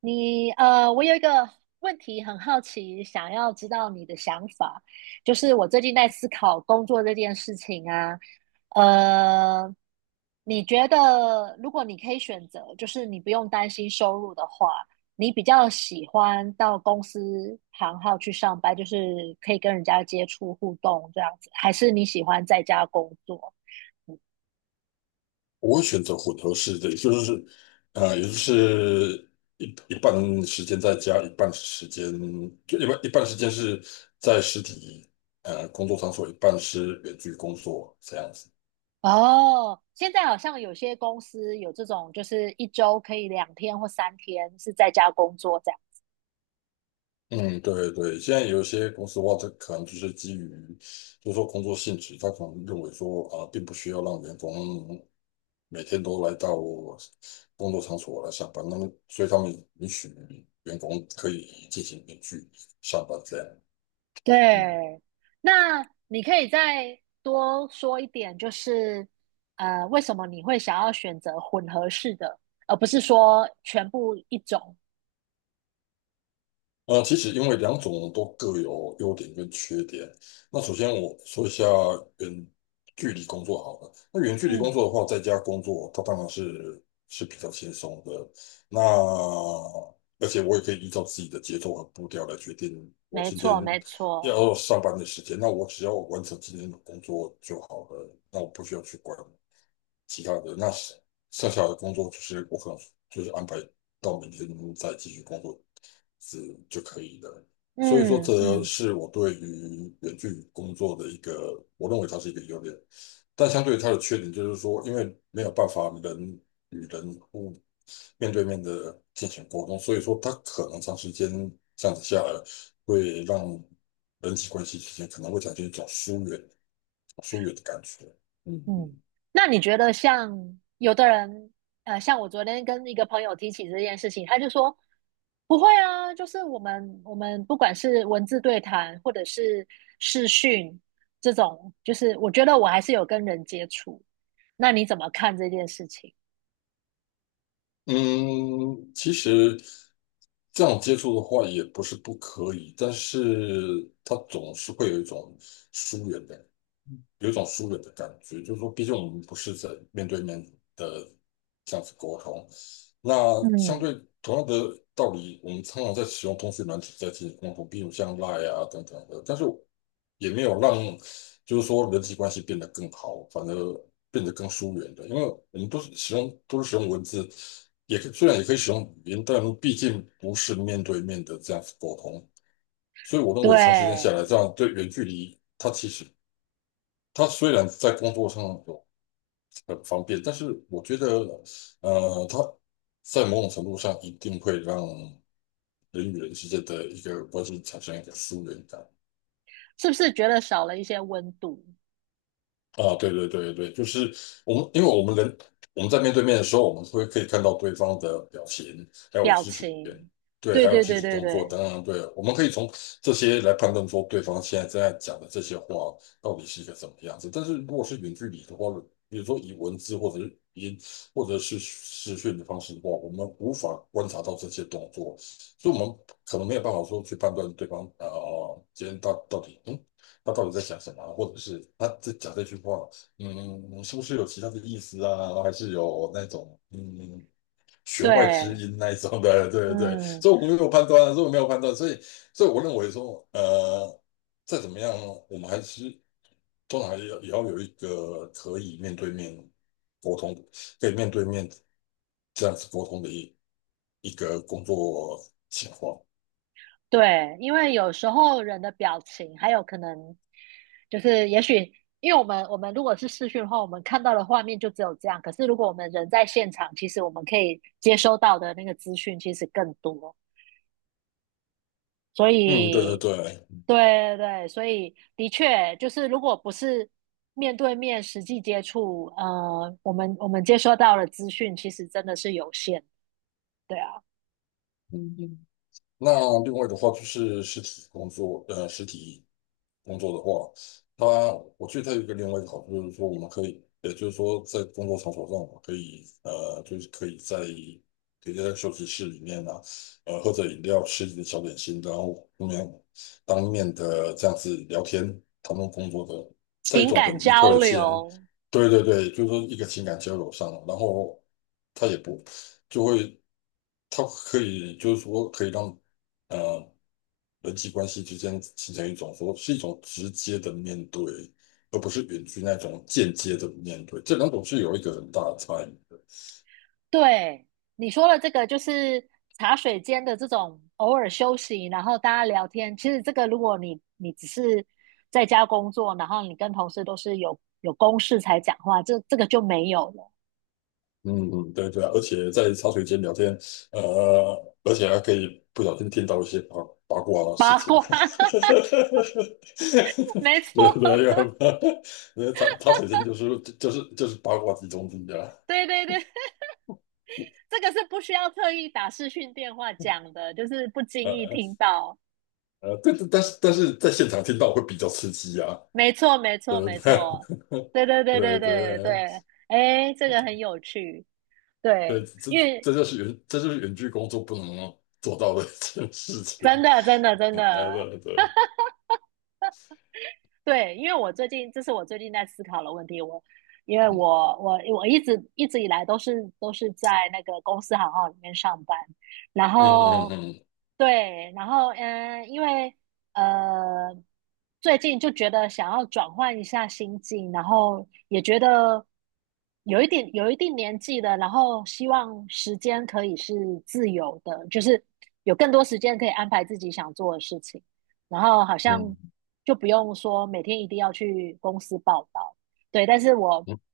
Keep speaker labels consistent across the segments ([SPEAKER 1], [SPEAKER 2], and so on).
[SPEAKER 1] 你我有一个问题很好奇，想要知道你的想法。就是我最近在思考工作这件事情啊，呃，你觉得如果你可以选择，就是你不用担心收入的话，你比较喜欢到公司行号去上班，就是可以跟人家接触互动这样子，还是你喜欢在家工作？
[SPEAKER 2] 我会选择混合式的，也就是，也就是一半时间在家，一半时间就一半时间是在实体工作场所，一半是远距工作这样子。
[SPEAKER 1] 哦，现在好像有些公司有这种，就是一周可以两天或三天是在家工作这样。
[SPEAKER 2] 嗯，对对，现在有一些公司的话，它可能就是基于，就是说工作性质，它可能认为说，啊、并不需要让员工每天都来到工作场所来上班，那么所以他们允许员工可以进行远距上班这样。嗯。
[SPEAKER 1] 对，那你可以再多说一点，就是为什么你会想要选择混合式的，而不是说全部一种？
[SPEAKER 2] 其实因为两种都各有优点跟缺点。那首先我说一下远距离工作好了。那远距离工
[SPEAKER 1] 嗯，
[SPEAKER 2] 作的话，在家工作，它当然是比较轻松的。那而且我也可以依照自己的节奏和步调来决定我
[SPEAKER 1] 没
[SPEAKER 2] 今天
[SPEAKER 1] 错，没错。
[SPEAKER 2] 要上班的时间。那我只要完成今天的工作就好了，那我不需要去管其他的。那剩下的工作就是我可能就是安排到明天再继续工作。是就可以了。所以说，
[SPEAKER 1] 嗯
[SPEAKER 2] 这
[SPEAKER 1] 嗯。
[SPEAKER 2] 是我对于远距工作的一个，我认为它是一个优点，但相对于它的缺点就是说，因为没有办法人与人互面对面的进行沟通，所以说它可能长时间这样子下来，会让人际关系之间可能会产生一种疏远、疏远的感觉。嗯嗯。
[SPEAKER 1] 嗯，那你觉得像有的人，像我昨天跟一个朋友提起这件事情，他就说不会啊，就是我们不管是文字对谈或者是视讯这种，就是我觉得我还是有跟人接触。那你怎么看这件事情？
[SPEAKER 2] 嗯，其实这样接触的话也不是不可以，但是它总是会有一种疏远感。有一种疏远的感觉，就是说，毕竟我们不是在面对面的这样子沟通。那相
[SPEAKER 1] 嗯，
[SPEAKER 2] 对同样的道理，我们常常在使用通讯软体在进行沟通，比如像 Line 啊等等的，但是也没有让就是说人际关系变得更好，反而变得更疏远的，因为我们都是使用文字，也可以虽然也可以使用语音，但毕竟不是面对面的这样子沟通，所以我认为长时间下来，
[SPEAKER 1] 对，
[SPEAKER 2] 这样对远距离它其实他虽然在工作上有很方便，但是我觉得，他在某种程度上一定会让人与人之间的一个关系产生一个疏远感。
[SPEAKER 1] 是不是觉得少了一些温度、
[SPEAKER 2] 啊，对对对对，就是我们，因为我们人我们在面对面的时候，我们会可以看到对方的表情，还有
[SPEAKER 1] 表
[SPEAKER 2] 肢体语言，
[SPEAKER 1] 情？
[SPEAKER 2] 对，
[SPEAKER 1] 对
[SPEAKER 2] 还有
[SPEAKER 1] 对
[SPEAKER 2] 肢
[SPEAKER 1] 对
[SPEAKER 2] 体
[SPEAKER 1] 对
[SPEAKER 2] 动作
[SPEAKER 1] 对
[SPEAKER 2] 等等，对，我们可以从这些来判断说对方现在正在讲的这些话到底是一个什么样子。但是如果是远距离的话，比如说以文字或者是语音或者是视讯的方式的话，我们无法观察到这些动作，所以我们可能没有办法说去判断对方今天到底他到底在想什么啊或者是他在讲这句话，嗯，是不是有其他的意思啊？还是有那种弦外之
[SPEAKER 1] 对，
[SPEAKER 2] 音那一种的？对对对，
[SPEAKER 1] 嗯，
[SPEAKER 2] 所以我没有判断，所以所以我认为说，再怎么样，我们还是通常还是要也要有一个可以面对面沟通，可以面对面这样子沟通的一个工作情况。
[SPEAKER 1] 对，因为有时候人的表情，还有可能就是也许，因为我们如果是视讯的话，我们看到的画面就只有这样。可是如果我们人在现场，其实我们可以接收到的那个资讯其实更多。所
[SPEAKER 2] 嗯，对对
[SPEAKER 1] 以，
[SPEAKER 2] 对。
[SPEAKER 1] 对对对，所以的确就是如果不是面对面实际接触，我们接收到的资讯其实真的是有限。对啊，
[SPEAKER 2] 那另外的话就是实体工作，实体工作的话，它我觉得它有一个另外一个好处就是说，我们可以，也就是说，在工作场所上，我们可以，就是可以在休息室里面啊，喝着饮料，吃一点小点心，然后当面的这样子聊天，谈论工作的，在一
[SPEAKER 1] 情
[SPEAKER 2] 种很
[SPEAKER 1] 感
[SPEAKER 2] 愉快
[SPEAKER 1] 交
[SPEAKER 2] 的气氛，
[SPEAKER 1] 流，
[SPEAKER 2] 对对对，就是说一个情感交流上，然后它也不就会。它可以就是说可以让呃人际关系之间形成一种说是一种直接的面对，而不是远距那种间接的面对，这两种是有一个很大的差异的。
[SPEAKER 1] 对，你说了这个，就是茶水间的这种偶尔休息，然后大家聊天。其实这个，如果你只是在家工作，然后你跟同事都是有公事才讲话，这个就没有了。
[SPEAKER 2] 嗯嗯，对对啊，而且在茶水间聊天，呃，而且还可以不小心听到一些八卦的事
[SPEAKER 1] 八
[SPEAKER 2] 情，
[SPEAKER 1] 卦，没错，
[SPEAKER 2] 对不对？因为茶水间就是八卦集中地啊，
[SPEAKER 1] 对对对，这个是不需要特意打视讯电话讲的，就是不
[SPEAKER 2] 呃
[SPEAKER 1] 经意
[SPEAKER 2] 呃，
[SPEAKER 1] 听到。
[SPEAKER 2] 对，但是在现场听到会比较刺激啊。
[SPEAKER 1] 没错，没 错，
[SPEAKER 2] 对不
[SPEAKER 1] 没
[SPEAKER 2] 对
[SPEAKER 1] 错，对对 对
[SPEAKER 2] 对
[SPEAKER 1] 对对
[SPEAKER 2] 对
[SPEAKER 1] 对，哎，这个很有趣，
[SPEAKER 2] 对，
[SPEAKER 1] 对，
[SPEAKER 2] 这
[SPEAKER 1] 因为
[SPEAKER 2] 这就是远，这就是远距工作不能做到的 一件事情。
[SPEAKER 1] 真的真的真
[SPEAKER 2] 嗯对
[SPEAKER 1] 的，
[SPEAKER 2] 对对，
[SPEAKER 1] 对，因为我最近这是我最近在思考的问题，我因为
[SPEAKER 2] 嗯
[SPEAKER 1] 我一直以来都是在那个公司行号里面上班，然
[SPEAKER 2] 嗯
[SPEAKER 1] 后
[SPEAKER 2] 嗯
[SPEAKER 1] 对，然后嗯，因为呃，最近就觉得想要转换一下心境，然后也觉得有一点有一定年纪了，然后希望时间可以是自由的，就是有更多时间可以安排自己想做的事情，然后好像
[SPEAKER 2] 嗯
[SPEAKER 1] 就不用说每天一定要去公司报道，对，但是我
[SPEAKER 2] 嗯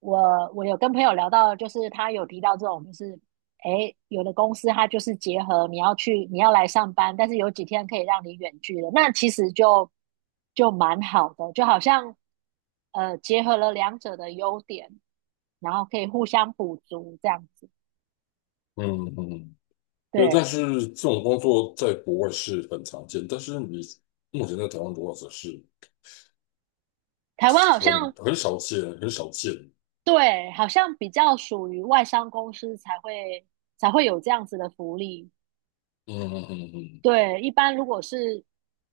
[SPEAKER 1] 我我有跟朋友聊到，就是他有提到这种，就是。诶，有的公司它就是结合你要去，你要来上班，但是有几天可以让你远距的，那其实就蛮好的，就好像结合了两者的优点，然后可以互相补足这样子。
[SPEAKER 2] 嗯嗯，嗯对。但
[SPEAKER 1] 对，
[SPEAKER 2] 是这种工作在国外是很常见，但是你目前在台湾的话，则是
[SPEAKER 1] 台湾好
[SPEAKER 2] 很
[SPEAKER 1] 像
[SPEAKER 2] 很少见，很少见。
[SPEAKER 1] 对，好像比较属于外商公司才会有这样子的福利。
[SPEAKER 2] 嗯嗯嗯嗯
[SPEAKER 1] 对，一般如果是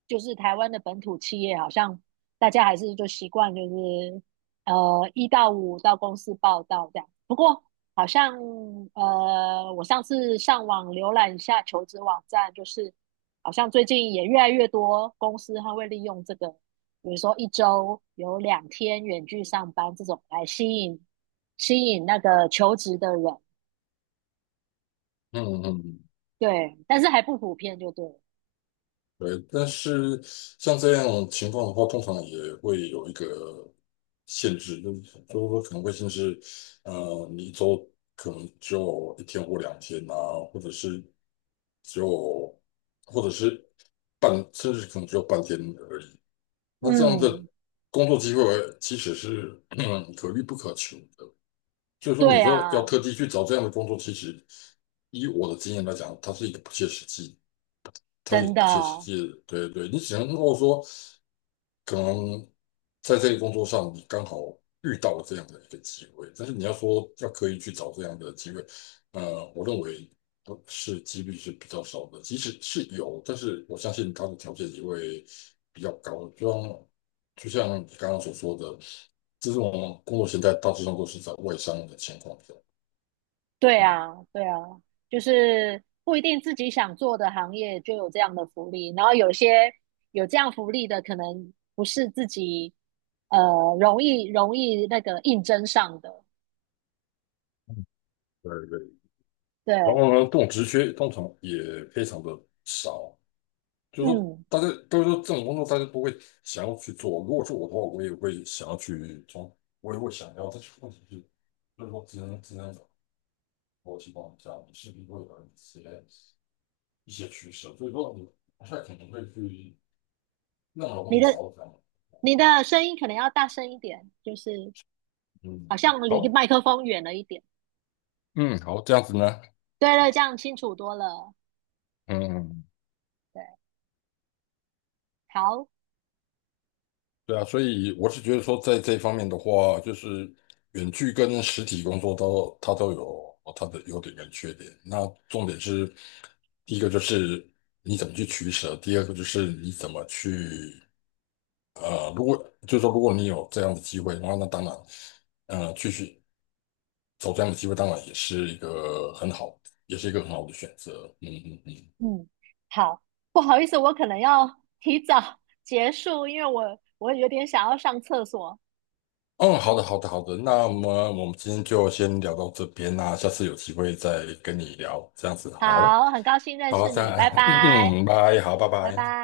[SPEAKER 1] 就是台湾的本土企业，好像大家还是就习惯就是一到五到公司报道这样。不过好像我上次上网浏览一下求职网站，就是好像最近也越来越多公司它会利用这个，比如说一周有两天远距上班这种来吸引那个求职的人。
[SPEAKER 2] 嗯嗯嗯
[SPEAKER 1] 对，但是还不普遍就对了。
[SPEAKER 2] 对，但是像这样的情况的话，通常也会有一个限制，就是就是说可能会限制，你一周可能只有一天或两天啊，或者是只有，或者是半，甚至可能只有半天而已。那这样的
[SPEAKER 1] 嗯，
[SPEAKER 2] 工作机会其实是可遇不可求的，所以说你
[SPEAKER 1] 对
[SPEAKER 2] 说要
[SPEAKER 1] 啊，
[SPEAKER 2] 特地去找这样的工作，其实以我的经验来讲，它是一个不切实际。它是一
[SPEAKER 1] 真
[SPEAKER 2] 个
[SPEAKER 1] 的，
[SPEAKER 2] 不切实际的。对对，你只能够说，可能在这个工作上你刚好遇到了这样的一个机会，但是你要说要刻意去找这样的机会，我认为不是几率是比较少的，即使是有，但是我相信它的条件也会比较高，就像你刚刚所说的，这种工作形态大致上都是在外商的情况下，
[SPEAKER 1] 对
[SPEAKER 2] 嗯，
[SPEAKER 1] 啊，对啊，就是不一定自己想做的行业就有这样的福利，然后有些有这样福利的，可能不是自己呃容易那个应征上的。
[SPEAKER 2] 对对，然
[SPEAKER 1] 对，
[SPEAKER 2] 后呢，这种职缺通常也非常的少。就是说
[SPEAKER 1] 嗯，
[SPEAKER 2] 大家都是说这种工作大家都会想要去做。如果是我的话，我也会想要去从，我也会想要。但是问题是，就是说职能逻辑方下，你势必会有一些一些趋势？所以说你不太可能会去那么容
[SPEAKER 1] 你
[SPEAKER 2] 易找
[SPEAKER 1] 的
[SPEAKER 2] 到这样的
[SPEAKER 1] 你的声音可能要大声一点，就是
[SPEAKER 2] 嗯，
[SPEAKER 1] 好像离
[SPEAKER 2] 好，
[SPEAKER 1] 麦克风远了一点。
[SPEAKER 2] 嗯，好，这样子呢，
[SPEAKER 1] 对对，这样清楚多了。
[SPEAKER 2] 嗯。
[SPEAKER 1] 对，好。
[SPEAKER 2] 对啊，所以我是觉得说，在这方面的话，就是远距跟实体工作都它都有它的优点跟缺点。那重点是，第一个就是你怎么去取舍，第二个就是你怎么去如果就是说如果你有这样的机会的话，那当然，继续走这样的机会，当然也是一个很好，也是一个很好的选择。嗯嗯嗯。
[SPEAKER 1] 嗯，好，不好意思，我可能要提早 结束，因为我有点想要上厕所。
[SPEAKER 2] 嗯，好的，好的，好的。那么我们今天就先聊到这边啦，下次有机会再跟你聊，这样子好，
[SPEAKER 1] 好，很高兴认
[SPEAKER 2] 好，
[SPEAKER 1] 识你，
[SPEAKER 2] 再，
[SPEAKER 1] 拜 拜，
[SPEAKER 2] 嗯，拜，好，拜
[SPEAKER 1] 拜拜。
[SPEAKER 2] 拜。